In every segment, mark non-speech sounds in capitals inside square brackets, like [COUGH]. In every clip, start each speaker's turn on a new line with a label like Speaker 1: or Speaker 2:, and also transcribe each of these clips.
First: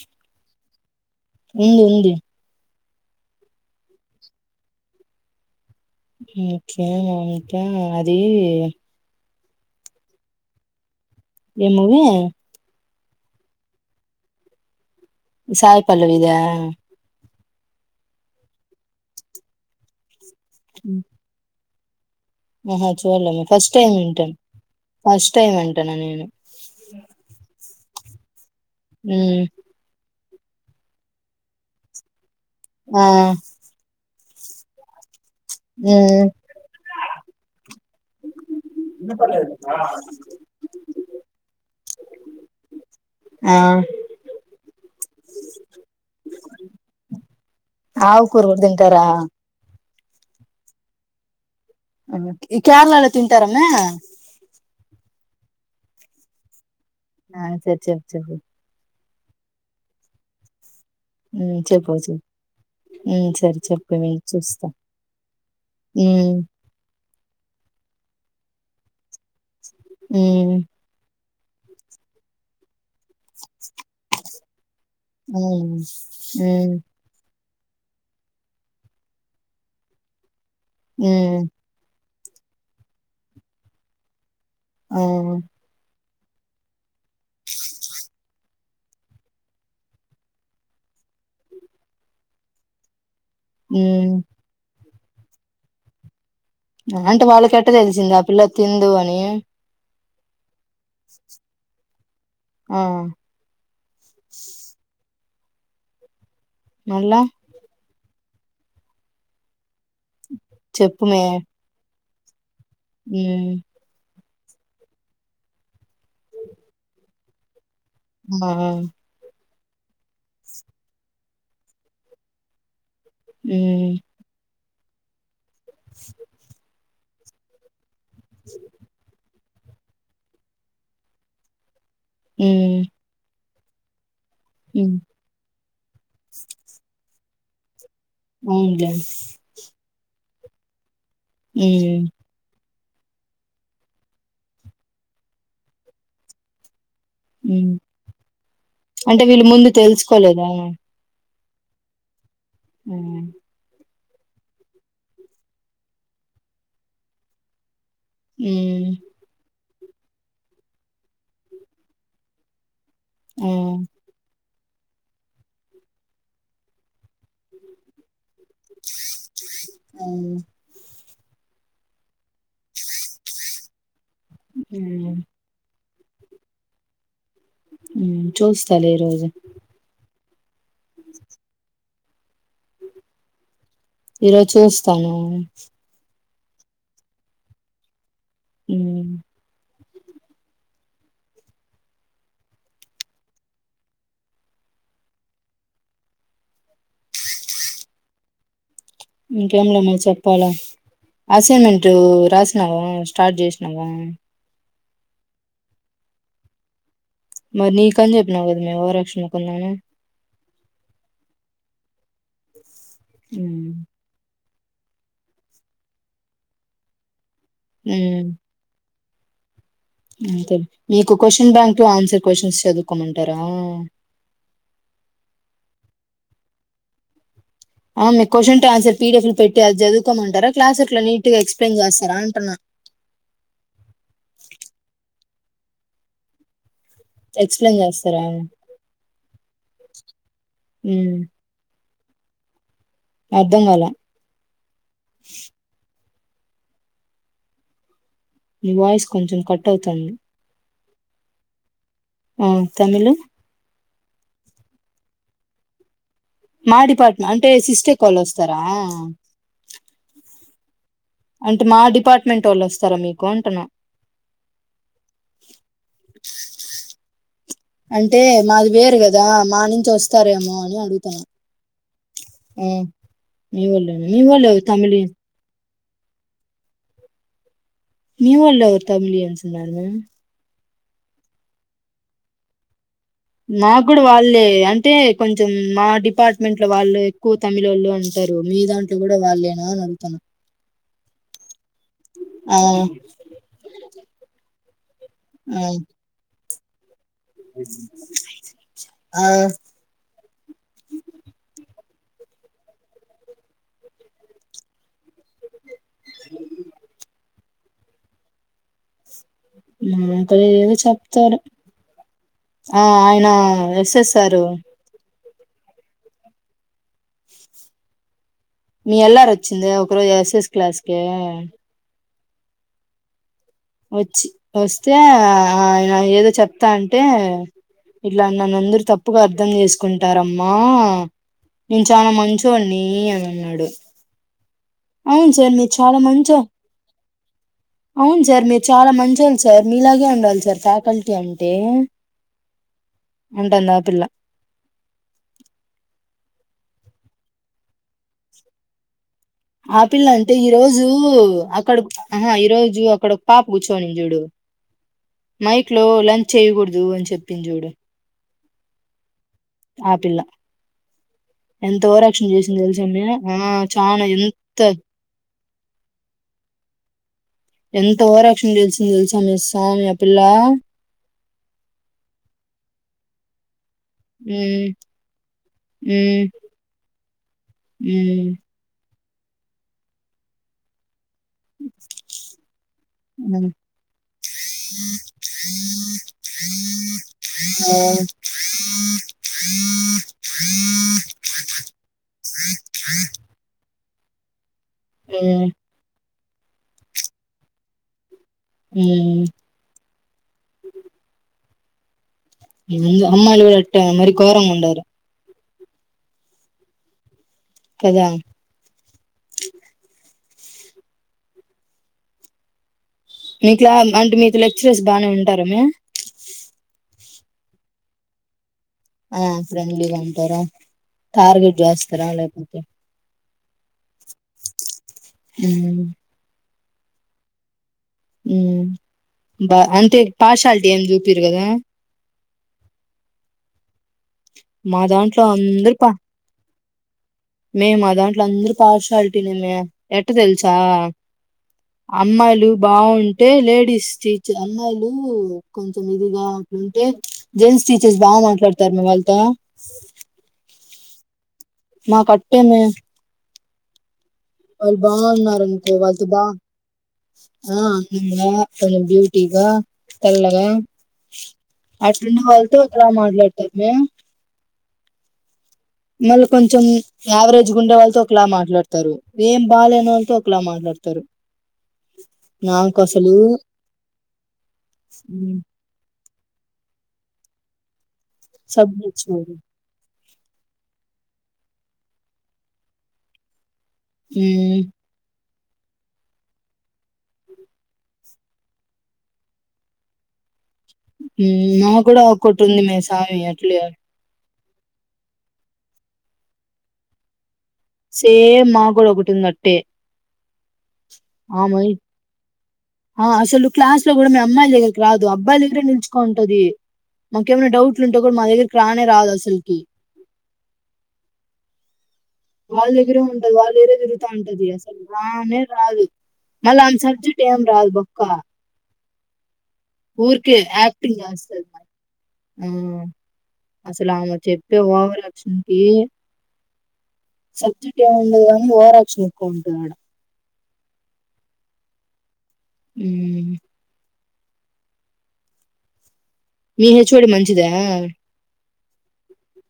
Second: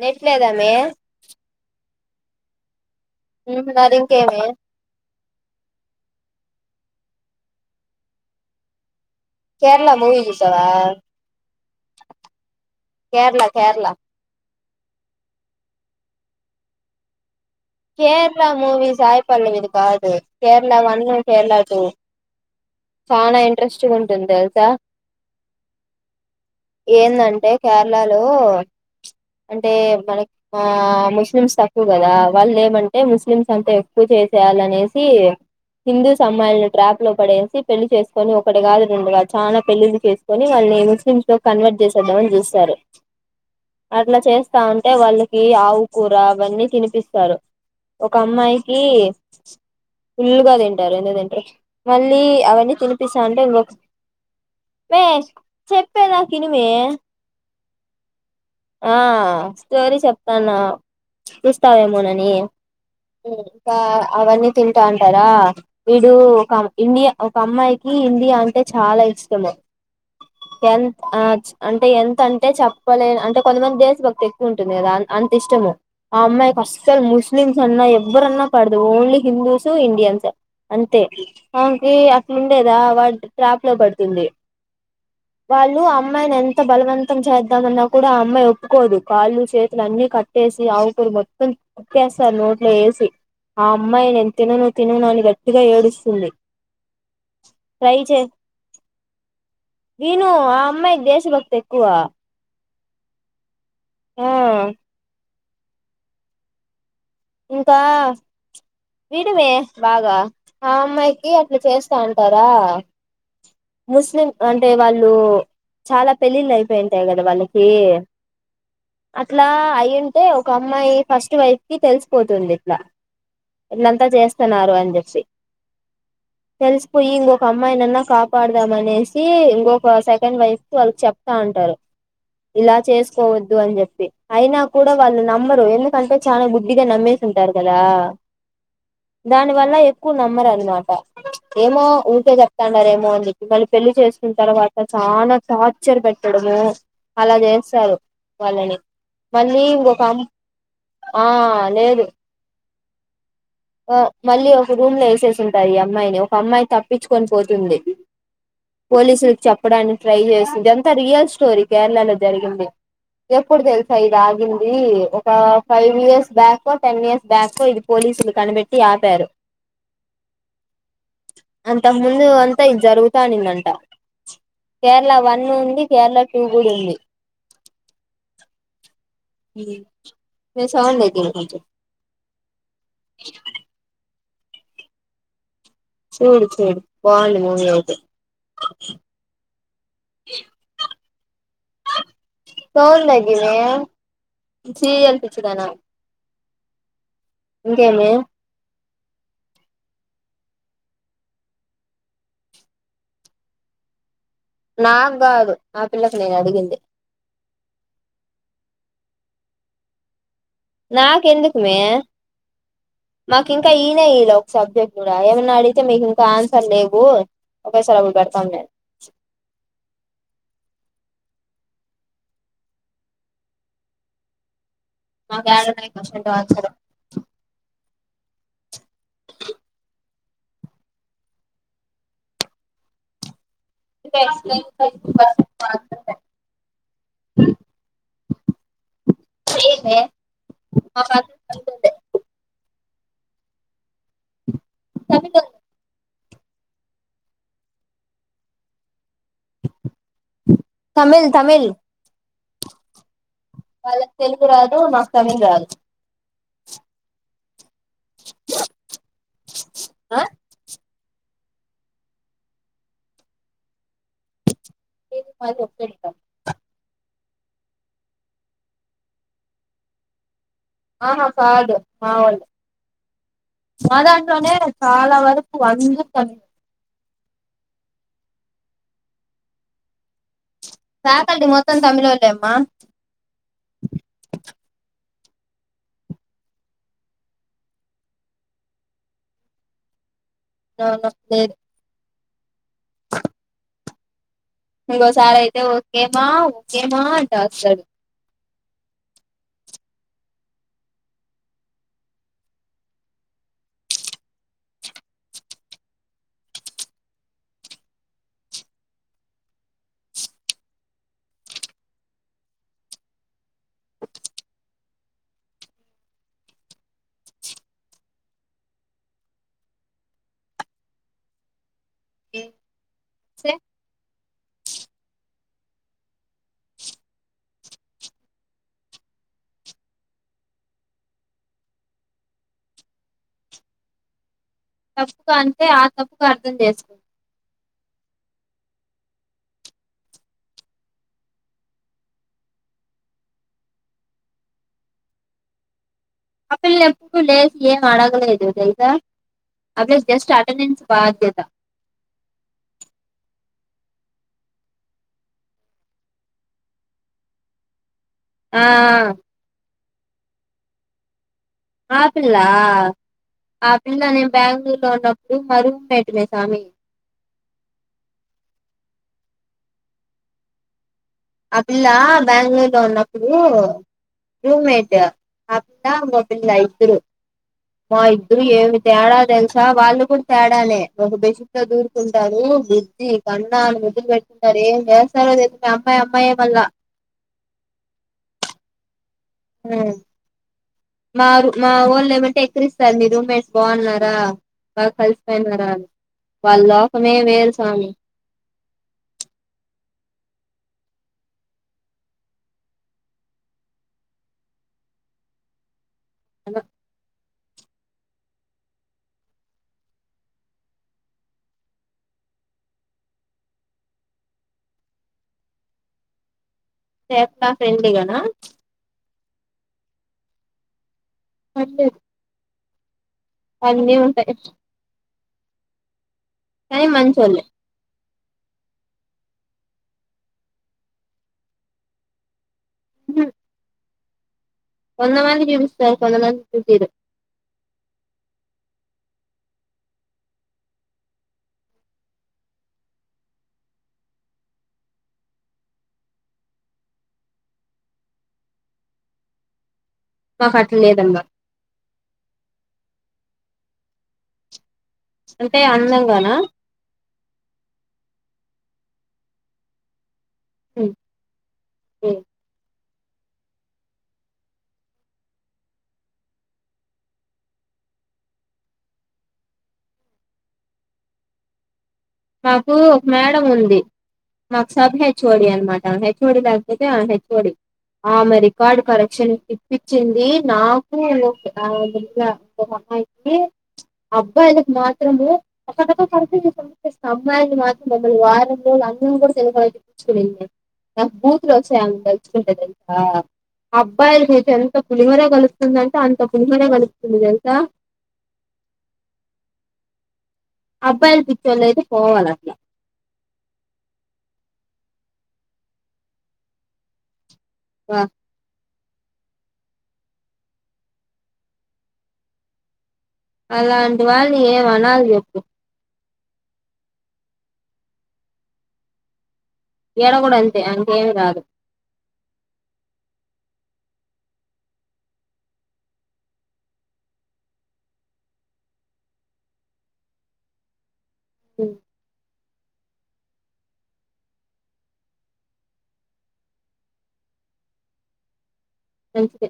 Speaker 1: Net లేదా మే
Speaker 2: ఉంది ఉంది
Speaker 1: ఉ మల్ల అదింకేమి
Speaker 2: ఇంకేమి ఇంకేమి అది
Speaker 1: కేరళ మూవీ జూసావ
Speaker 2: ఏమ్ మూవీ
Speaker 1: కేరళ కేరళ
Speaker 2: ఈ సాయి పల్లవిదా
Speaker 1: కేరళ మూవి సాయి పల్లవి ది కాదు కేరళ వన్ను కేరళ తొ
Speaker 2: ఆహా చూడలేమే ఫస్ట్ టైం ఇంటన్
Speaker 1: తెలుసా
Speaker 2: ఫస్ట్ టైం ఇంటన్న నేను
Speaker 1: లాలో
Speaker 2: ఉమ్,
Speaker 1: అంటే మనకి ఆ ముస్లిమ్స్ తక్కు గదా వాళ్ళ్ ఏమంటే
Speaker 2: ఆ
Speaker 1: ముస్లిమ్స్ అంతా ఎక్కువ చే త్యాల్లనేసి టి హిందూస్
Speaker 2: ఉమ్,
Speaker 1: అమ్మాయిలని ట్రాప్ లో పడేసి పెళ్లి చేసుకొని ఒకటి కాదు రెండు గాదు చాలా పెళ్లిళ్లు చేసుకొని వాళ్ళని ముస్లిమ్స్ తో కన్వర్ట్ చేసేద్దామని జూస్తారు
Speaker 2: ఆ
Speaker 1: అట్లా చేస్తా ఉంటే వాళ్ళకి ఆవుకూర అవన్నీ తినిపి స్తారు ఒక
Speaker 2: ఆకుకూర కూడా
Speaker 1: అమ్మాయికి
Speaker 2: తింటారా
Speaker 1: ఫుల్ గా దింటారు ఎందుకు దింట్రు
Speaker 2: ఈ క్యారళలో తింటారమె
Speaker 1: మే చెప్పే దాక ఇనిమే
Speaker 2: నాకి సెట్ చెయ్ ఒకసారి
Speaker 1: ఆ స్టోరీ చెప్తాన్న
Speaker 2: ఉమ్, చెప్పు చెప్పు
Speaker 1: చూస్తావేమోనని
Speaker 2: ఉమ్, సరే
Speaker 1: ఇంకా
Speaker 2: చెప్పు నేను
Speaker 1: అవన్నీ
Speaker 2: చూస్తా
Speaker 1: తింటంటరా వీడు
Speaker 2: ఉమ్,
Speaker 1: ఒక ఇండియన్ ఒక అమ్మాయికి ఇండియా అంటే చాల ఇష్ ష్టము
Speaker 2: ఉమ్,
Speaker 1: ఎంత ఆ అంటే ఎంతంటే చెప్పలేన్ కొంతమంది దేస్ భక్తి ఎక్కువ ఉంటుంది కదా అన్ అంత ఇష్టము
Speaker 2: ఉమ్,
Speaker 1: ఆ అమ్మాయికి
Speaker 2: ఉమ్,
Speaker 1: అస్సలు ముస్ స్లిమ్స్ అన్నా ఎవ్వరన్నా పడదు ఓన్లీ హిందూసు ఇండియన్సే అంతే
Speaker 2: ఉమ్,
Speaker 1: ఆమె కీ ఉండేదా వాడి ట్రాప్లో పడుతుంది
Speaker 2: ఆ,
Speaker 1: వాళ్ళు అమ్ అమ్మాయిని ఎంత బలవంతం చేద్దామన్నా కూడా ఆమ్ అమ్మాయి ఒప్పుకోదు కాళ్ళు చేతులు అన్ని కట్టేసి ఆవు కూర మొత్తం కుక్కేస్తారు నోట్లో వేసి ఆ అమ్మాయి
Speaker 2: ఉమ్.
Speaker 1: నేన్ తినను తిననాని గట్టిగా ఏడుస్తుంది.
Speaker 2: అంటే వాళ్ళక్ ఎట్ట
Speaker 1: ట్రై
Speaker 2: తెలిసింది
Speaker 1: చే
Speaker 2: ఆ పిల్ల తిందు అని
Speaker 1: విను ఆ అమ్మాయి దేశభక్తి ఎక్కువ
Speaker 2: ఆ
Speaker 1: ఆ
Speaker 2: మళ్ళా
Speaker 1: ఇంకా విడువే బాగా ఆ
Speaker 2: చెప్పు మే
Speaker 1: అమ్మాయికి అట్లా చేస్ అంటారా
Speaker 2: హ్మ్
Speaker 1: ముస్లిం అంటే వాళ్ళు చాలా పెళ్ళిళ్ళు అయిపోయి ఉంటాయి కదా వాళ్ళు ఏ
Speaker 2: ఆ
Speaker 1: అట్ల ఇట్లా అయ్యుంటే ఒక అమ్మాయి ఫస్ట్ వైఫ్ కి తెల్స్ పోతుంది ఇట్లా
Speaker 2: హ్మ్
Speaker 1: వీళ్ళంతా చేస్తున్నారు అని తెలిసి తెల్స్ పొయ్యి ఇంగొక అమ్మాయినన్న కాపాడదాం అనేసి ఒక సెకండ్ వైఫ్కి వాళ్ళు చెప్తా ఉంటరు. ఇలా
Speaker 2: హ్మ్
Speaker 1: చేసుకోవో వద్దు అని చెప్పి అయినా కూడా
Speaker 2: హ్మ్
Speaker 1: వాళ్ళు నమ్మరు ఎందుకంటే చాలా బు నమ్మేసి ఉంటరు కదా
Speaker 2: అవునులే
Speaker 1: దాని వల్ల ఎక్కువ నమ్ నమ్మారాన్మాట ఏమో
Speaker 2: హ్మ్
Speaker 1: ఉంటే చె న్నారేమో అందుక మళ్ళీ పెళ్లి చేసుకున్న తర్వాత చాలా టార్చర్ పెట్టడము అలా
Speaker 2: హ్మ్
Speaker 1: చేస్తారు వాళ్ళని
Speaker 2: అంటే వీళ్ళు
Speaker 1: మళ్ళీ
Speaker 2: ముందు
Speaker 1: ఇంకొక అమ్
Speaker 2: తెలుసుకోలేదా
Speaker 1: ఆ లేదు
Speaker 2: హ్మ్
Speaker 1: ఓ మళ్ళీ ఒక రూమ్ లో యెశెసి ఉంటాయి ఈ అమ్మాయిని ఒక అమ్మాయి తప్పించుకొని పోతుంది
Speaker 2: హ్మ్
Speaker 1: పోలీసుల్ చప్ చెప్పడానికి ట్రై చేసింది ఇదంతా రియల్ స్టోరీ కేరళ లో జరిగింది.
Speaker 2: ఆ
Speaker 1: ఎప్పుడు తెల్సా ఇదా ఆగిం ఇది ఒక ఫైవ్ ఇయర్స్ బ్యాకో, టెన్ ఇయర్స్ బ్యాకో ఇది పోలీసుల కనిపెట్టి ఆపారు.
Speaker 2: ఆ
Speaker 1: అంతకు ముందు అంతా ఇది జరుగుతానుందంట కేరళ
Speaker 2: హ్మ్
Speaker 1: వన్ ఉంది కేరళ ట కూడా ఉంది
Speaker 2: చూస్తలే ఈ రోజు
Speaker 1: మీ సహన్ లే కొ ఇ
Speaker 2: ఈరోజు చూస్తాను
Speaker 1: చూడు చూడు వాల మ
Speaker 2: ఆ
Speaker 1: తౌగితే జీరియల్ పిచ్చదనా ఇం ఏమ
Speaker 2: ఇంకేం లేమ్ మరి చెప్పాలా అసైన్మెంట్ రాసినావా స్టార్ట్ చేసినావా
Speaker 1: నాకు కాదు నా పిల్లలకు నేను అడిగింది
Speaker 2: మరి నీకని చెప్పినావు కదా మే ఓ రక్షణకున్నాాము
Speaker 1: నాకు ఎందుకుమే మాకి ఇంకా
Speaker 2: హ్మ్
Speaker 1: ఈయనే ఈ లో సబ్జెక్ట్ కూడా ఏమన్నా అడిగితే మీకు ఇంకా ఆన్సర్ లేవు ఒకేసారి అప్పుడు పెడతాం నేను
Speaker 2: స మీకు క్వశ్చన్ బ్యాంక్ ఆన్సర్ క్వశ్చన్స్ చదువుకోమంటారా
Speaker 1: ఏడు మ
Speaker 2: ఆ మీ క్వశ్చన్ ఆన్సర్ పీడిఎఫ్ లో పెట్టి అది చదువుకోమంటారా క్లాస్ అట్లా నీట్ గా ఎక్స్ప్లెయిన్ చేస్తారా అంటున్నా
Speaker 1: ఎక్ వా
Speaker 2: ఎక్స్ప్లెయిన్ చేస్తారా
Speaker 1: ఏ
Speaker 2: అ అర్ధం గల
Speaker 1: తమిడు
Speaker 2: వయిస్ కొంచెం కట్ అవుతుంది
Speaker 1: తమిళ్ తమిళ్
Speaker 2: తమిళ
Speaker 1: వాళ్ళకి తెలుగు రాదు నాకు తమిళ్ రాదు
Speaker 2: మా డిపార్ట్మెంట్ పేసిస్ కలుస్తారా
Speaker 1: ఆ
Speaker 2: అంటే మా డిపార్ట్మెంట్ వాళ్ళు వస్తారా మీకు అంటను
Speaker 1: ఏది మారి ఒప్పలితం
Speaker 2: అంటే మాది వేరు కదా మా నుంచి వస్తారేమో అని అడుగుతున్నా
Speaker 1: ఆహా కాదు మా వాళు
Speaker 2: ఆ, మీ వాళ్ళు
Speaker 1: మా
Speaker 2: మీ వాళ్ళు
Speaker 1: దాంట్లోనే
Speaker 2: ఎవరు తమిళ
Speaker 1: చాలా వరకు వంద కావ
Speaker 2: మీవోలు ఒక తమిళ ఉన్నారు
Speaker 1: ఫకల్టీ మొత్తం తమిళళమ్మా
Speaker 2: నా కూడా వాళ్ళే అంటే కొంచెం మా డిపార్ట్మెంట్ లో వాళ్ళు ఎక్కువ తమిళ వాళ్ళు అంటారు మీ దాంట్లో కూడా వాళ్ళేనా అని అడుగుతున్నా.
Speaker 1: ఆ లేదు
Speaker 2: ఆ
Speaker 1: ఇంకో సారి అయితే
Speaker 2: ఆ
Speaker 1: ఓకేమా ఏమ దసలు
Speaker 2: ఆ అ మా ఏద చెప్తారు ఆ ఆయన వసేసారు. మీ ఎల్ అర్ వచ్చింది ఒక రోజు ఎస్ఎస్ క్లాస్కి.
Speaker 1: సి
Speaker 2: వచ్చి వస్తే ఆయన ఏదో చెప్తా అంటే ఇట్లా నన్నుందరూ తప్పుగా అర్థం చేసుకుంటారమ్మా నేను చాలా మంచోన్నీ అని అన్నాడు. అవును
Speaker 1: తప్పుగా
Speaker 2: సార్
Speaker 1: అంటే
Speaker 2: మీరు
Speaker 1: ఆ
Speaker 2: చాలా
Speaker 1: తప్పుకు
Speaker 2: మంచో
Speaker 1: అర్థం చేసు
Speaker 2: అవును సార్ మీరు చాలా మంచోళ్ళు సార్, మీలాగే ఉండాలి సార్ ఫ్యాకల్టీ అంటే. అంటాందా పిల్ల
Speaker 1: ఆపిల్ల ఎప్పుడు లేస్ ఏం అ డగ లేదు తెలుసా ఆ పిల్ల
Speaker 2: ఆపిల్ల
Speaker 1: జస్ట్
Speaker 2: అంతే ఈ
Speaker 1: అటెండెన్స్
Speaker 2: రోజు,
Speaker 1: బాధ్యత
Speaker 2: అక్కడ అహ ఈరోజు అక్కడ పాప్ కూర్చోని జూడు, మైక్ లో లంచ్ చేయ్యకూడదు అని చెప్పింది జూడు
Speaker 1: ఆ
Speaker 2: ఆపిల్ల ఎంత
Speaker 1: ఆ
Speaker 2: ఓవరాక్షన్
Speaker 1: పిల్ల
Speaker 2: చేసింది తెలుసామే, ఆ చానా ఎంత
Speaker 1: ఇ మారూమేట్ మే సామి
Speaker 2: ఎంత ఓవరాక్షన్ జేసింది తెలుసా మే స్సామి ఆ పిల్లా
Speaker 1: ఆ పిల్లా బ్యాంగ్ళూరు లో ఉన్నప్పుడూ
Speaker 2: మ్మ్
Speaker 1: రూమ్మేట్ ఆపిల్ల ఇంగో
Speaker 2: మ్మ్
Speaker 1: పిల్ల ఇద్దరూ, మా
Speaker 2: మ్మ్
Speaker 1: ఇద్దరూ ఏమ్ తేడా తెలుసా వాళ్ళు కూడా తేడానే. ఒక బిసిట్తో దూరుకుంటారు బుద్ధి
Speaker 2: మ్మ్
Speaker 1: కన్నాని ముద్దు పెట్టుకుంటారు ఏం చేస్తారో తెలియదు.
Speaker 2: ఆ ఆ [UNINTELLIGIBLE]
Speaker 1: హ మా మా ఓన్ లో ఏమంటే ఎక్రిస్తారు మీ రూమ్మేట్స్ బాగున్నారా. ఆ బాగా
Speaker 2: మ్మ్
Speaker 1: కలిసిపోయారా వాళ్ళ లోకమే వేరు స్వామి.
Speaker 2: ఆ అమ్మలు అట్ట మరి గోరంగా వుండరు
Speaker 1: అన్న
Speaker 2: కదా మీకులా అంటే మీకు లెక్చరర్స్ బానే ఉంటార మే.
Speaker 1: సేఫలా ఫ్రెండ్లీగనా.
Speaker 2: ఆ ఫ్రెండ్లీగాంటార టార్గెట్ చేస్తారా లేకపో
Speaker 1: అన్ని ఉండాయి
Speaker 2: అ
Speaker 1: కానీ మంచిఓల్
Speaker 2: అంటే పార్షాలిటీ ఏమి చూపిరు కదా. మా దాంట్లో అందరూ ప
Speaker 1: ఉండేది
Speaker 2: మే మాదాంట్లో అందరు పార్షాలిటీనేమే ఎట్ట తెలుసా అమ్మాయిలు బావుంటే లేడీస్ టీచ్ అమ్మాయిలు కొంచెం ఇదిగా అట్లుంటే జెంట్స్ టీచర్స్ బా మాట్లాడతారు మే వాళ్ళతో
Speaker 1: పట్లేదమ్మా
Speaker 2: మ కట్టేమె. వాళ్ల్
Speaker 1: అంటే
Speaker 2: బాగున్నారన్కో వాళ్తో బా.
Speaker 1: అందంగానా
Speaker 2: ఆ అం [UNINTELLIGIBLE] గా కొంచెం బ్యూటీగా. తెల్లగా ఎలా మాట్లాడ్తార్ మే. మళ్ కొంచెం యావరేజ్గుండే వాళ్తొ ఒక్లా మాట్లాడ్తరు ఏం బాలేనోళ్తో ఒకలా మాట్లాడ్తరు.
Speaker 1: మాకు ఒక మ్యాడంముంది మాక్ సబ్ హెచ్ఓడి అన్మాట హెచ్. ఓడి ల్యాక్పోతే ఆ హెచ్ ఓడి. ఆమె
Speaker 2: సబ్
Speaker 1: రికార్డ్ కరెక్షన్
Speaker 2: నచ్చదు
Speaker 1: తిప్పి. చింది నాకు ఇంగొక ఆ ఒక అమ్మాయ్కి.
Speaker 2: ఉమ్,
Speaker 1: అబ్బాయ్లకి మాత్రము. తరతరములకు కలెక్షన్ జేస్తాంది. [UNINTELLIGIBLE] అమ్మాయ్ల్ని మాత్రం మమ్మల్ని వారం రోజులు అన్ని. [UNINTELLIGIBLE] నాక్
Speaker 2: ఉమ్, మా
Speaker 1: బూతులోస్తాయ్
Speaker 2: కూడా
Speaker 1: ఆమెన్
Speaker 2: ఒకటి
Speaker 1: తల్చుకుంటె
Speaker 2: ఉంది మే
Speaker 1: తెల్సా
Speaker 2: సామి అట్లే
Speaker 1: అబ్బాయ్ల్కై ఎంత పులిహోర గలుప్తుందంటే అంత పులిహోర గలుప్తుంది దె.
Speaker 2: సేమ్ మాగ్గూడొకటుందట్టె.
Speaker 1: అబ్బాయిలు
Speaker 2: ఆ
Speaker 1: పిచ్చోళ్ళు
Speaker 2: మొయ్
Speaker 1: అయితే పోవాలి అట్లా
Speaker 2: ఆ అసలు క్లాస్లో గుడ మే అమ్మాయ్ల్. రాదు అబ్బాయ్ల్ దగ్గరే నిల్చుకోంటది మాక్. కేమన్న డౌట్లుంటె గూడ మా దగ్గర్కి రాన్. నెరాదసల్కి. వాళ్దె దగ్గరే ఉంటది వాళ్ దగ్రే
Speaker 1: అలాంటి వాళ్ళని
Speaker 2: తిరుగుతాంటది
Speaker 1: ఏం
Speaker 2: అసల్
Speaker 1: అనాలి చెప్పు
Speaker 2: రానే రాదు. మల్ల ఆమ్ సబ్జెక్టేం రాద్ బొక్క.
Speaker 1: ఈడ కూడా అంతే
Speaker 2: ఊర్కేయాక్టింగ్
Speaker 1: అంకేమి
Speaker 2: జేస్
Speaker 1: రాదు
Speaker 2: [UNINTELLIGIBLE] ఉమ్ అసలామె చెప్పే ఓవరాక్షన్కి సబ్జెక్టేముండద్ గాని ఓవరాక్షన్ ఎక్కువ ఉంటుదాడ.
Speaker 1: ఉమ్
Speaker 2: ఊమ్. మీ హెచ్వోడి మంచిదేనా.
Speaker 1: మంచిదే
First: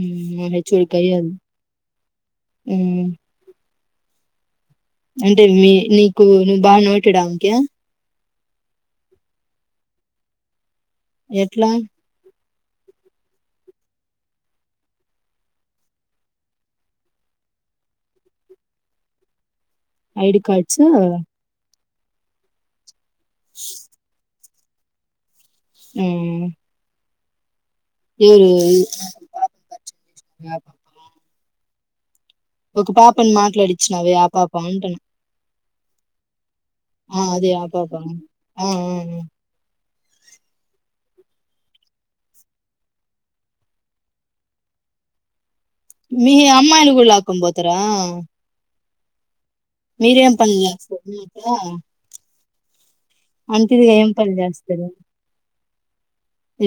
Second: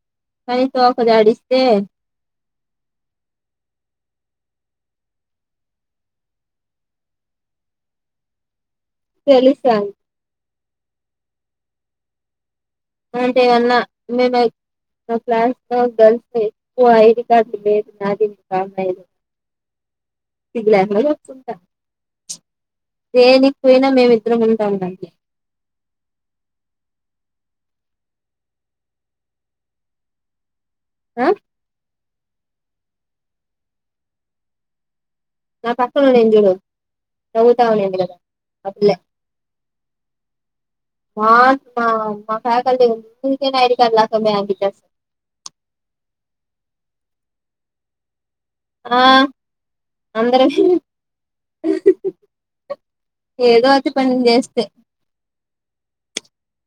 Speaker 2: ఉమ్ మా
Speaker 1: కానీ తోక
Speaker 2: హెచ్వోడి [UNINTELLIGIBLE]
Speaker 1: జాడిస్తే
Speaker 2: ఉమ్. అంటె మీ నీకు నువ్ బాగ నోటెడామ్కి.
Speaker 1: తెలుస
Speaker 2: ఎట్లా.
Speaker 1: అంటే వన్న మె బైక్ మ క్లాస్లో గర్ల్సెక్కువ ఐడికార్డు లేదు నాది. [UNINTELLIGIBLE]
Speaker 2: ID cards.
Speaker 1: చ్ దేనిక్పొయిన మేమిద్దరము. అవునండీ
Speaker 2: ఉమ్ [UNINTELLIGIBLE]
Speaker 1: ఆ?
Speaker 2: ఒక పాప మాట్లాడిచ్చినవ ఆ పాప ఆటున
Speaker 1: నా పక్కన నజూడ
Speaker 2: ఆ అదే అప్పాప్పా ఆ
Speaker 1: అప్పుడే
Speaker 2: ఆ
Speaker 1: మా మా ఫ్యాకల్న్ ఐడి కార్డు లాకమ అట్ట స [UNINTELLIGIBLE]
Speaker 2: మీ అమ్మాయిలు కూడా లాక్కని పోతారా
Speaker 1: ఆ
Speaker 2: మీరేం
Speaker 1: అందరం
Speaker 2: పనులు చేస్తారు అంత
Speaker 1: [INAUDIBLE] ఏదో ఒటీ పని చేస్తే
Speaker 2: చేస్తారు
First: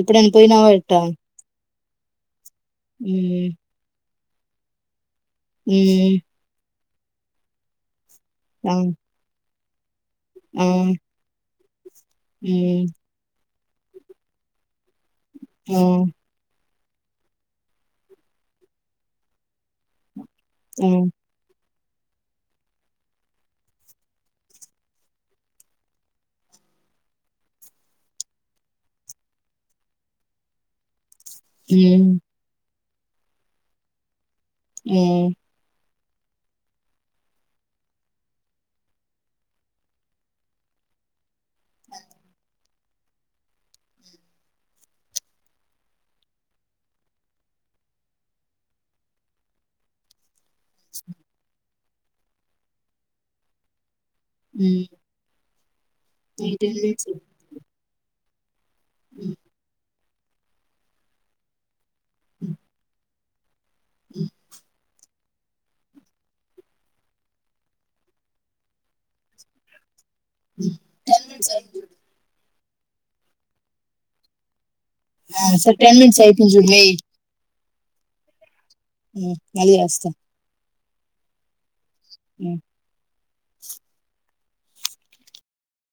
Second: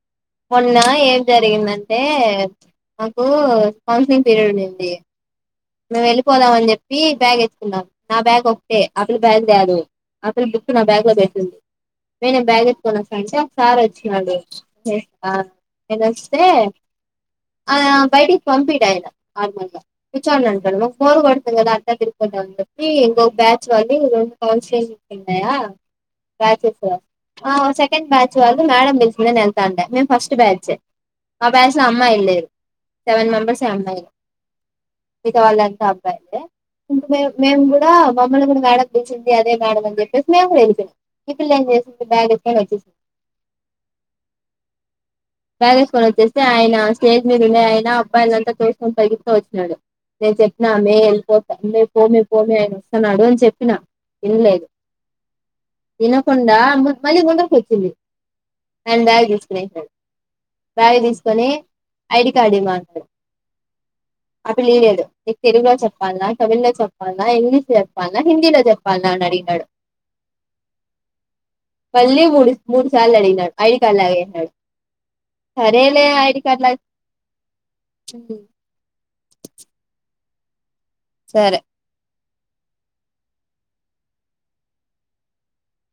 Speaker 2: ఎప్పుడైనా పోయినావా
Speaker 1: మొన్న
Speaker 2: ఎట్ట
Speaker 1: ఏం జరిగిందంటే మాకు
Speaker 2: మ్మ్
Speaker 1: పేరునుంది మేము
Speaker 2: మ్మ్
Speaker 1: వెళ్ళిపోదామ అని చెప్పి బి బ్యాగ్ ఎత్తుకున్నాం నా బ్యాగ్ ఒకటే ఆ పిల్ల బ్యాగ్ తే దు ఆ పిల్ల బుక్ నా బ్యాగ్ లో పెట్టింది నేనే బ్యాగ్
Speaker 2: మ్మ్
Speaker 1: ఎత్తుకొని వస్తా అంటే సర్ వచ్చినాడు ఏ హ
Speaker 2: ఆ
Speaker 1: నేను వస్తే ఆ బయటి పంపీడయన నార్మల్ గా చ అంటాడు
Speaker 2: ఆ
Speaker 1: బోరుగుడుతుంది కదా ఎ తిరుకుంటాంని చెప్పి ఇంకొక బ్యాచ్ వాళ్ళు రెండు కౌన్సిలి ఉన్నాయా బ్యాచెస్ ఆ సెకండ్ బ్యాచ్ వాళ్ళు మేడం పిలిసింద ఎంత అంటే మేము ఫస్ట్ బ్యాచ్ ఆ బ్యాచ్ లో
Speaker 2: మ్మ్
Speaker 1: అమ్మాయిలు లేరు సెవెన్ మెంబర్స్ ఎ అమ్మాయిలు
Speaker 2: మ్మ్
Speaker 1: మిగతావాలంతా ఇంకా మే మేము కూడా మమ్మల్ని కూడా మేడం పిలిసింది అదే మేడం అని చెప్పేసి మేము కూడా వెళ్లిపోయినమ్ ఈ పిల్ల ఏం చేసింది బ్యాగ్ ఎత్తుకొని వచ్చేసింది బ్యాగేస్కని వచ్చేస్తే ఆయన స్టేజ్ మీద ఉండే ఆయన అబ్బాయిలంతా చూసుకొని పరుగెత్తుకొని వచ్చినాడు నేను చెప్ నా మేల్పోత అ పోమే పోమే ఆయన వస్తానుడు అని చెప్పిన ఈనాలేదు
Speaker 2: మ్మ్ ఈ
Speaker 1: వినకుండా
Speaker 2: టెన్ మినిట్స్
Speaker 1: మళ్ళీ ముందరికోచ్చింది. హ్యాండ్
Speaker 2: మ్మ్
Speaker 1: బ్యాగెసుకుని వెల్పొయాడు. బ్యాగ్ తీసుకొని ఐడి కార్డు ఇమ్మంటడు.
Speaker 2: మ్
Speaker 1: ఇప్పుడ్ లీయేడు నిక్ తెలుగు లో చెప్పాల్నా తమిళ్ లో చెప్పాల్నా ఇంగ్లీష్ లో చెప్పాల్నా హిందీలో చెప్పాల్నా అని అడిగినాడు.
Speaker 2: ఉ టెన్ మినిట్స్ అయింది జుడు
Speaker 1: మళ్ళీ మూడు మూడు సార్లు అడిగినడు ఐడి కార్డ్ లాగేసినాడు.
Speaker 2: ఆ సర్ టెన్మిట్స్ అయితుంది చూడ్వే
Speaker 1: ఉమ్
Speaker 2: ఉ మళ్ళి వస్త
Speaker 1: సరే
Speaker 2: ఉ